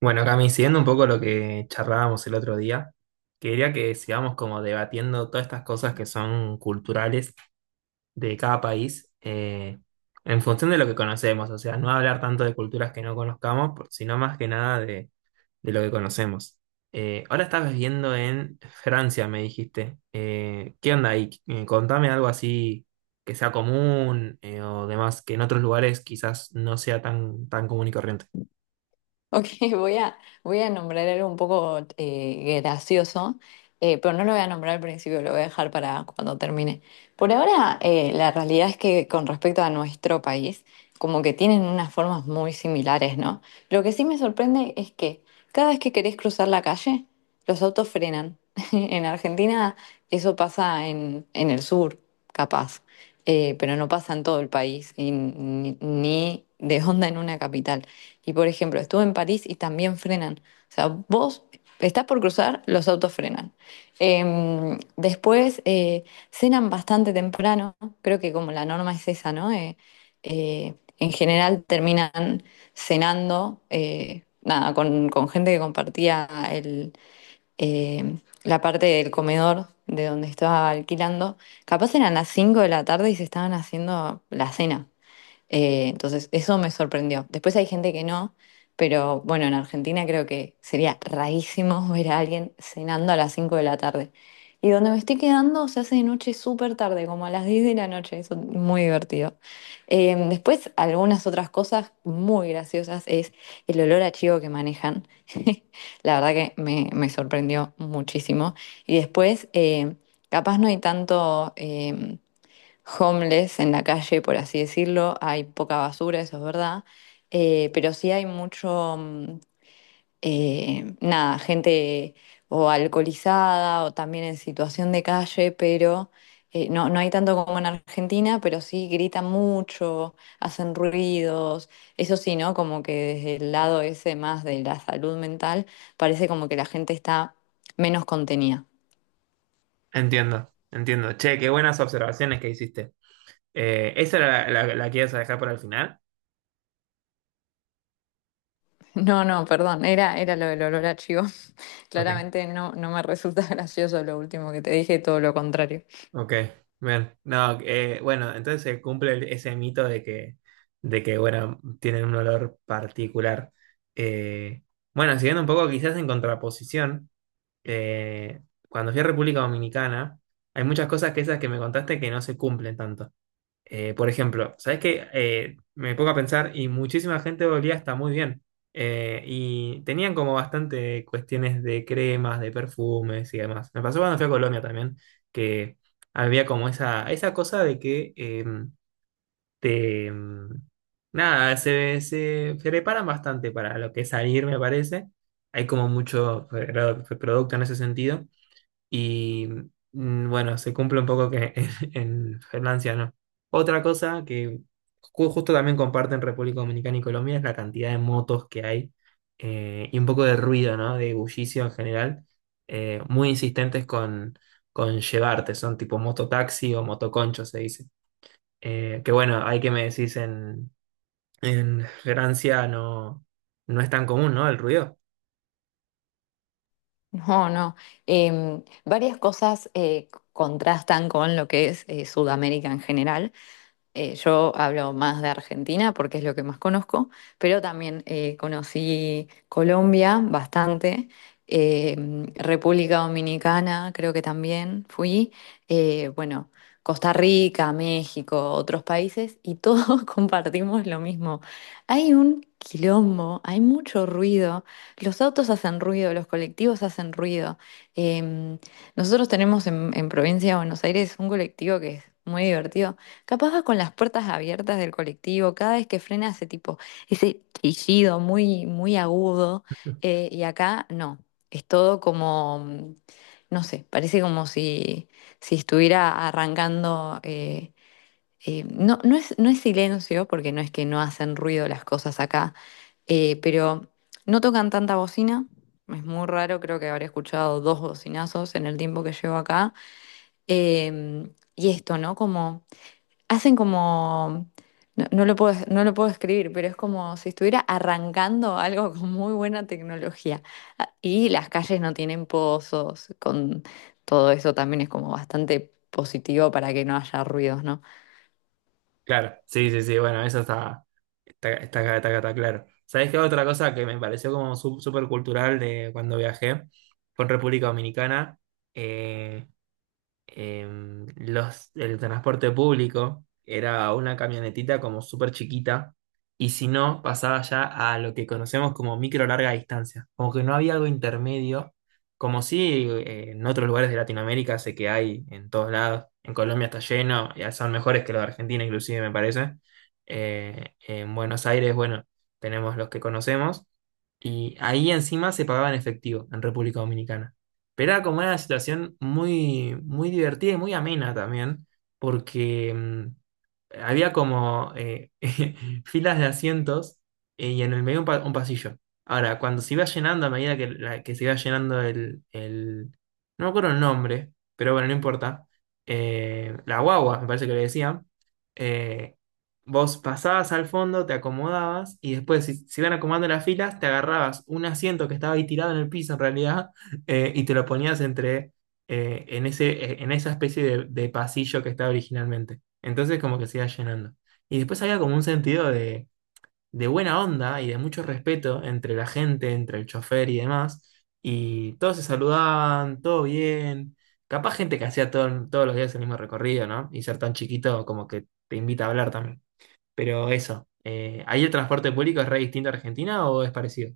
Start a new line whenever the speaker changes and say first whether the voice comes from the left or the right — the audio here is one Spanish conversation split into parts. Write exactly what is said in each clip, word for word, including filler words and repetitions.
right: Bueno, Cami, siguiendo un poco lo que charlábamos el otro día, quería que sigamos como debatiendo todas estas cosas que son culturales de cada país eh, en función de lo que conocemos, o sea, no hablar tanto de culturas que no conozcamos, por- sino más que nada de, de lo que conocemos. Eh, ahora estás viviendo en Francia, me dijiste. Eh, ¿qué onda ahí? Eh, contame algo así que sea común eh, o demás, que en otros lugares quizás no sea tan, tan común y corriente.
left: Ok, voy a, voy a nombrar algo un poco eh, gracioso, eh, pero no lo voy a nombrar al principio, lo voy a dejar para cuando termine. Por ahora, eh, la realidad es que con respecto a nuestro país, como que tienen unas formas muy similares, ¿no? Lo que sí me sorprende es que cada vez que querés cruzar la calle, los autos frenan. En Argentina eso pasa en, en el sur, capaz, eh, pero no pasa en todo el país, y ni ni de onda en una capital. Y por ejemplo, estuve en París y también frenan. O sea, vos estás por cruzar, los autos frenan. Eh, después eh, Cenan bastante temprano, creo que como la norma es esa, ¿no? Eh, eh, en general terminan cenando, eh, nada, con, con gente que compartía el, eh, la parte del comedor de donde estaba alquilando. Capaz eran las cinco de la tarde y se estaban haciendo la cena. Eh, entonces, eso me sorprendió. Después hay gente que no, pero bueno, en Argentina creo que sería rarísimo ver a alguien cenando a las cinco de la tarde. Y donde me estoy quedando se hace de noche súper tarde, como a las diez de la noche. Eso es muy divertido. Eh, después, algunas otras cosas muy graciosas es el olor a chivo que manejan. La verdad que me, me sorprendió muchísimo. Y después, eh, capaz no hay tanto. Em, homeless en la calle, por así decirlo, hay poca basura, eso es verdad, eh, pero sí hay mucho, mm, eh, nada, gente o alcoholizada o también en situación de calle, pero eh, no, no hay tanto como en Argentina, pero sí gritan mucho, hacen ruidos, eso sí, ¿no? Como que desde el lado ese más de la salud mental, parece como que la gente está menos contenida.
right: Entiendo, entiendo. Che, qué buenas observaciones que hiciste. Eh, ¿esa era la, la- la que ibas a dejar para el final?
left: No, no, perdón, era, era lo del olor a chivo.
right: Ok,
left: Claramente no, no me resulta gracioso lo último que te dije, todo lo contrario.
right: ok, bien. No, eh, bueno, entonces se cumple el- ese mito de que, de que, bueno, tienen un olor particular. Eh, bueno, siguiendo un poco quizás en contraposición, eh, cuando fui a República Dominicana, hay muchas cosas que esas que me contaste que no se cumplen tanto. Eh, por ejemplo, ¿sabes qué? Eh, me pongo a pensar y muchísima gente olía hasta muy bien. Eh, y tenían como bastante cuestiones de cremas, de perfumes y demás. Me pasó cuando fui a Colombia también, que había como esa, esa cosa de que eh, te... mm, nada, se, se preparan bastante para lo que es salir, me parece. Hay como mucho pro- producto en ese sentido. Y mm, bueno, se cumple un poco que en, en Francia no. Otra cosa que ju- justo también comparten República Dominicana y Colombia es la cantidad de motos que hay eh, y un poco de ruido, ¿no? De bullicio en general. eh, muy insistentes con, con llevarte, son tipo mototaxi o motoconcho, se dice. Eh, que bueno, hay que me decís en, en Francia no, no es tan común, ¿no? El ruido.
left: No, no. Em, varias cosas eh, contrastan con lo que es eh, Sudamérica en general. Eh, yo hablo más de Argentina porque es lo que más conozco, pero también eh, conocí Colombia bastante, eh, República Dominicana creo que también fui, eh, bueno, Costa Rica, México, otros países y todos compartimos lo mismo. Hay un quilombo, hay mucho ruido, los autos hacen ruido, los colectivos hacen ruido. Em, Nosotros tenemos en, en Provincia de Buenos Aires un colectivo que es muy divertido. Capaz va con las puertas abiertas del colectivo, cada vez que frena hace tipo ese chillido muy, muy agudo, eh, y acá no, es todo como, mm, no sé, parece como si, si estuviera arrancando, eh, eh, no, no es, no es silencio, porque no es que no hacen ruido las cosas acá, eh, pero no tocan tanta bocina, es muy raro, creo que habré escuchado dos bocinazos en el tiempo que llevo acá, em, y esto, ¿no? Como hacen como, no, no lo puedo, no lo puedo escribir, pero es como si estuviera arrancando algo con muy buena tecnología. Ah, y las calles no tienen pozos, con todo eso también es como bastante positivo para que no haya ruidos, ¿no?
right: Claro, sí, sí, sí, bueno, eso está. Está, está, está, está- está claro. ¿Sabés qué? Otra cosa que me pareció como súper cultural de cuando viajé fue en República Dominicana. eh, em, los, el transporte público era una camionetita como súper chiquita y si no, pasaba ya a lo que conocemos como micro larga distancia, como que no había algo intermedio, como si eh, en otros lugares de Latinoamérica sé que hay en todos lados, en Colombia está lleno, ya son mejores que los de Argentina inclusive me parece. Eh, en Buenos Aires, bueno, tenemos los que conocemos. Y ahí encima se pagaba en efectivo en República Dominicana. Pero era como una situación muy, muy divertida y muy amena también, porque mm, había como eh, filas de asientos eh, y en el medio un, pa- un pasillo. Ahora, cuando se iba llenando, a medida que, la- que se iba llenando el, el- no me acuerdo el nombre, pero bueno, no importa. eh, la guagua, me parece que le decían. eh, vos pasabas al fondo, te acomodabas y después, si se iban acomodando las filas, te agarrabas un asiento que estaba ahí tirado en el piso en realidad eh, y te lo ponías entre... eh, en ese, en esa especie de de pasillo que estaba originalmente. Entonces como que se iba llenando. Y después había como un sentido de, de buena onda y de mucho respeto entre la gente, entre el chofer y demás. Y todos se saludaban, todo bien. Capaz gente que hacía todo- todos los días el mismo recorrido, ¿no? Y ser tan chiquito como que te invita a hablar también. Pero eso, eh, ¿ahí el transporte público es re distinto a Argentina o es parecido?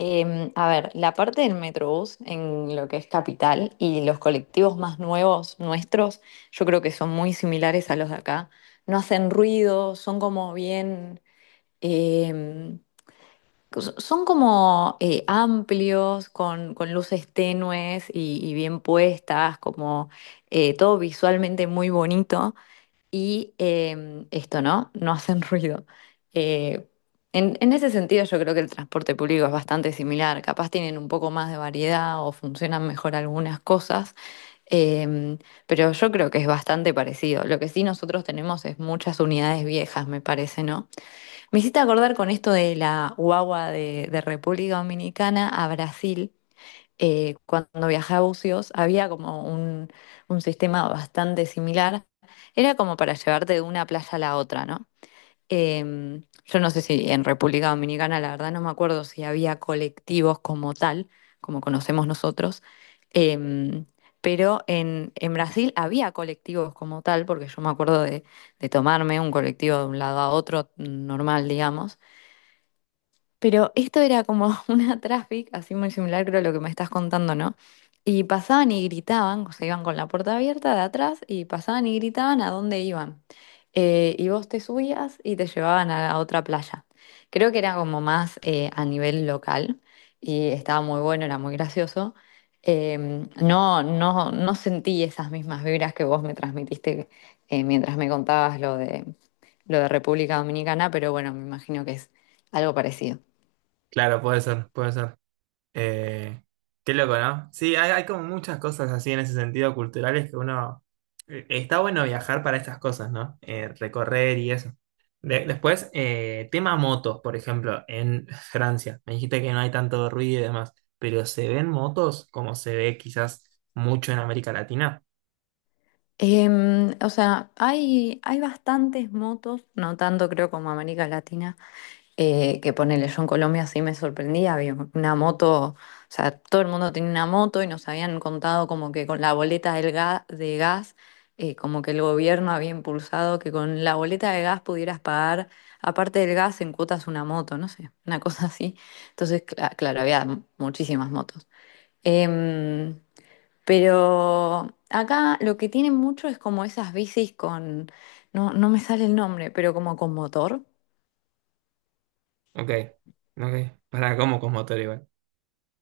left: Em, a ver, la parte del Metrobús en lo que es capital y los colectivos más nuevos nuestros, yo creo que son muy similares a los de acá. No hacen ruido, son como bien... em, S- Son como eh, amplios, con, con luces tenues y, y bien puestas, como eh, todo visualmente muy bonito. Y em, esto, ¿no? No hacen ruido. Eh, en, en ese sentido, yo creo que el transporte público es bastante similar. Capaz tienen un poco más de variedad o funcionan mejor algunas cosas. em, pero yo creo que es bastante parecido. Lo que sí nosotros tenemos es muchas unidades viejas, me parece, ¿no? Me hiciste acordar con esto de la guagua de, de República Dominicana a Brasil. Eh, cuando viajé a Bucios había como un, un sistema bastante similar. Era como para llevarte de una playa a la otra, ¿no? Em, yo no sé si en República Dominicana, la verdad no me acuerdo si había colectivos como tal, como conocemos nosotros. Em, pero en, en Brasil había colectivos como tal, porque yo me acuerdo de, de tomarme un colectivo de un lado a otro, normal, digamos. Pero esto era como una traffic, así muy similar creo a lo que me estás contando, ¿no? Y pasaban y gritaban, o sea, iban con la puerta abierta de atrás y pasaban y gritaban a dónde iban. Eh, y vos te subías y te llevaban a, a otra playa. Creo que era como más eh, a nivel local y estaba muy bueno, era muy gracioso. Em, no, no, no sentí esas mismas vibras que vos me transmitiste eh, mientras me contabas lo de, lo de República Dominicana, pero bueno, me imagino que es algo parecido.
right: Claro, puede ser, puede ser. Eh, qué loco, ¿no? Sí, hay, hay como muchas cosas así en ese sentido culturales que uno... eh, está bueno viajar para estas cosas, ¿no? Eh, recorrer y eso. De- después, eh, tema motos, por ejemplo, en Francia. Me dijiste que no hay tanto ruido y demás, pero ¿se ven motos como se ve quizás mucho en América Latina?
left: Em, o sea, hay, hay bastantes motos, no tanto creo como América Latina, eh, que ponele, yo en Colombia sí me sorprendía, había una moto, o sea, todo el mundo tenía una moto y nos habían contado como que con la boleta del ga- de gas, eh, como que el gobierno había impulsado que con la boleta de gas pudieras pagar, aparte del gas, en cuotas una moto, no sé, una cosa así. Entonces, cla- claro, había muchísimas motos. Em, pero acá lo que tienen mucho es como esas bicis con, no, no me sale el nombre, pero como con motor.
right: Ok, ok. Para, ¿cómo con motor igual?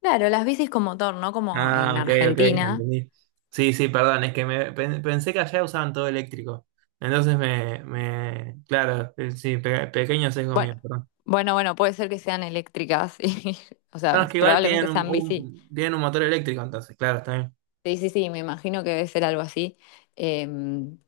left: Claro, las bicis con motor, no como en
right: Ah, ok, ok, ya
left: Argentina.
right: entendí. Sí, sí, perdón, es que me, pen- pensé que allá usaban todo eléctrico. Entonces me, me, claro, eh, sí, pe- pequeño sesgo mío,
left: Bueno,
right: perdón.
left: bueno, bueno, puede ser que sean eléctricas, y, o
right: No,
left: sea,
right: es que igual tienen
left: probablemente
right: un,
left: sean bici.
right: un- tienen un motor eléctrico, entonces, claro, está bien.
left: Sí, sí, sí, me imagino que debe ser algo así. Eh,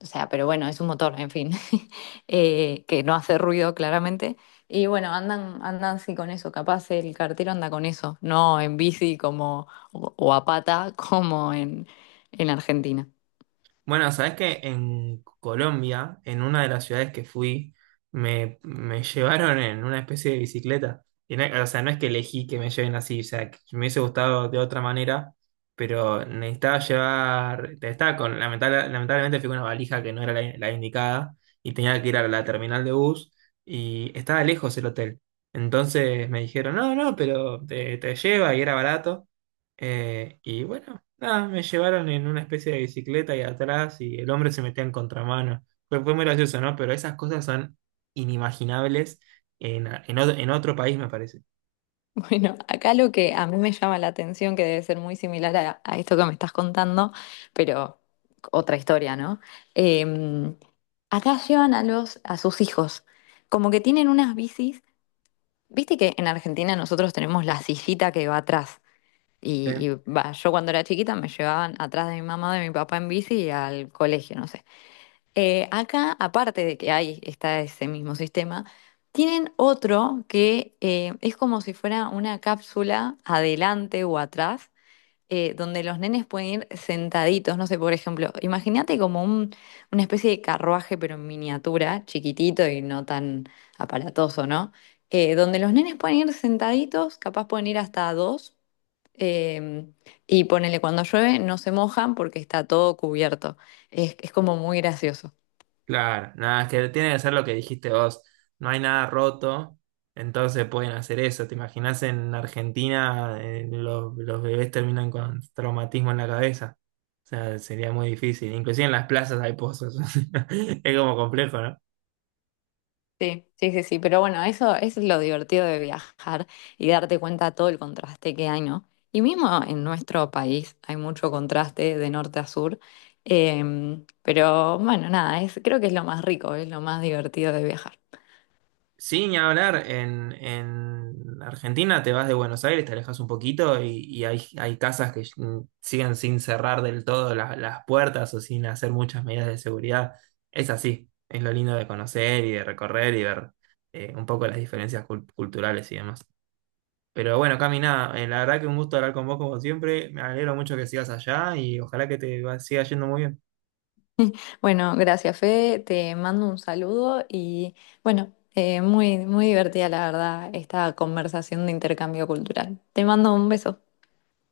left: o sea, pero bueno, es un motor, en fin, Eh, que no hace ruido claramente. Y bueno, andan, andan sí con eso, capaz el cartero anda con eso, no en bici como, o, o a pata como en, en Argentina.
right: Bueno, sabes que en Colombia, en una de las ciudades que fui, me, me llevaron en una especie de bicicleta. Y no- o sea, no es que elegí que me lleven así, o sea, que me hubiese gustado de otra manera, pero necesitaba llevar, estaba con, lamentable- lamentablemente fui con una valija que no era la, la indicada y tenía que ir a la terminal de bus y estaba lejos el hotel. Entonces me dijeron, no, no, pero te, te lleva y era barato. Eh, y bueno. Nada, me llevaron en una especie de bicicleta y atrás y el hombre se metía en contramano. Fue, fue muy gracioso, ¿no? Pero esas cosas son inimaginables en, en otro, en otro país, me parece.
left: Bueno, acá lo que a mí me llama la atención, que debe ser muy similar a, a esto que me estás contando, pero otra historia, ¿no? Em, Acá llevan a los, a sus hijos, como que tienen unas bicis. Viste que en Argentina nosotros tenemos la sillita que va atrás. Y, y
right: Sí.
left: va, yo cuando era chiquita me llevaban atrás de mi mamá, de mi papá en bici y al colegio, no sé. Eh, acá, aparte de que hay, está ese mismo sistema, tienen otro que eh, es como si fuera una cápsula adelante o atrás, eh, donde los nenes pueden ir sentaditos, no sé, por ejemplo, imagínate como un, una especie de carruaje, pero en miniatura, chiquitito y no tan aparatoso, ¿no? Eh, donde los nenes pueden ir sentaditos, capaz pueden ir hasta dos, eh, y ponele cuando llueve, no se mojan porque está todo cubierto. Es, es como muy gracioso.
right: Claro, nada, es que tiene que ser lo que dijiste vos. No hay nada roto, entonces pueden hacer eso. ¿Te imaginas en Argentina eh, los, los bebés terminan con traumatismo en la cabeza? O sea, sería muy difícil. Inclusive en las plazas hay pozos. Es como complejo, ¿no?
left: Sí, sí, sí, sí, pero bueno, eso, eso es lo divertido de viajar y darte cuenta todo el contraste que hay, ¿no? Y mismo en nuestro país hay mucho contraste de norte a sur, em, pero bueno, nada, es, creo que es lo más rico, es lo más divertido de viajar.
right: Sí, ni hablar, en, en Argentina te vas de Buenos Aires, te alejas un poquito y, y hay, hay casas que mm, siguen sin cerrar del todo la- las puertas o sin hacer muchas medidas de seguridad. Es así, es lo lindo de conocer y de recorrer y ver eh, un poco las diferencias cul- culturales y demás. Pero bueno, Cami, nada, eh, la verdad que un gusto hablar con vos como siempre, me alegro mucho que sigas allá y ojalá que te va- siga yendo muy bien.
left: Bueno, gracias, Fe, te mando un saludo y bueno, eh, muy, muy divertida la verdad esta conversación de intercambio cultural. Te mando un beso.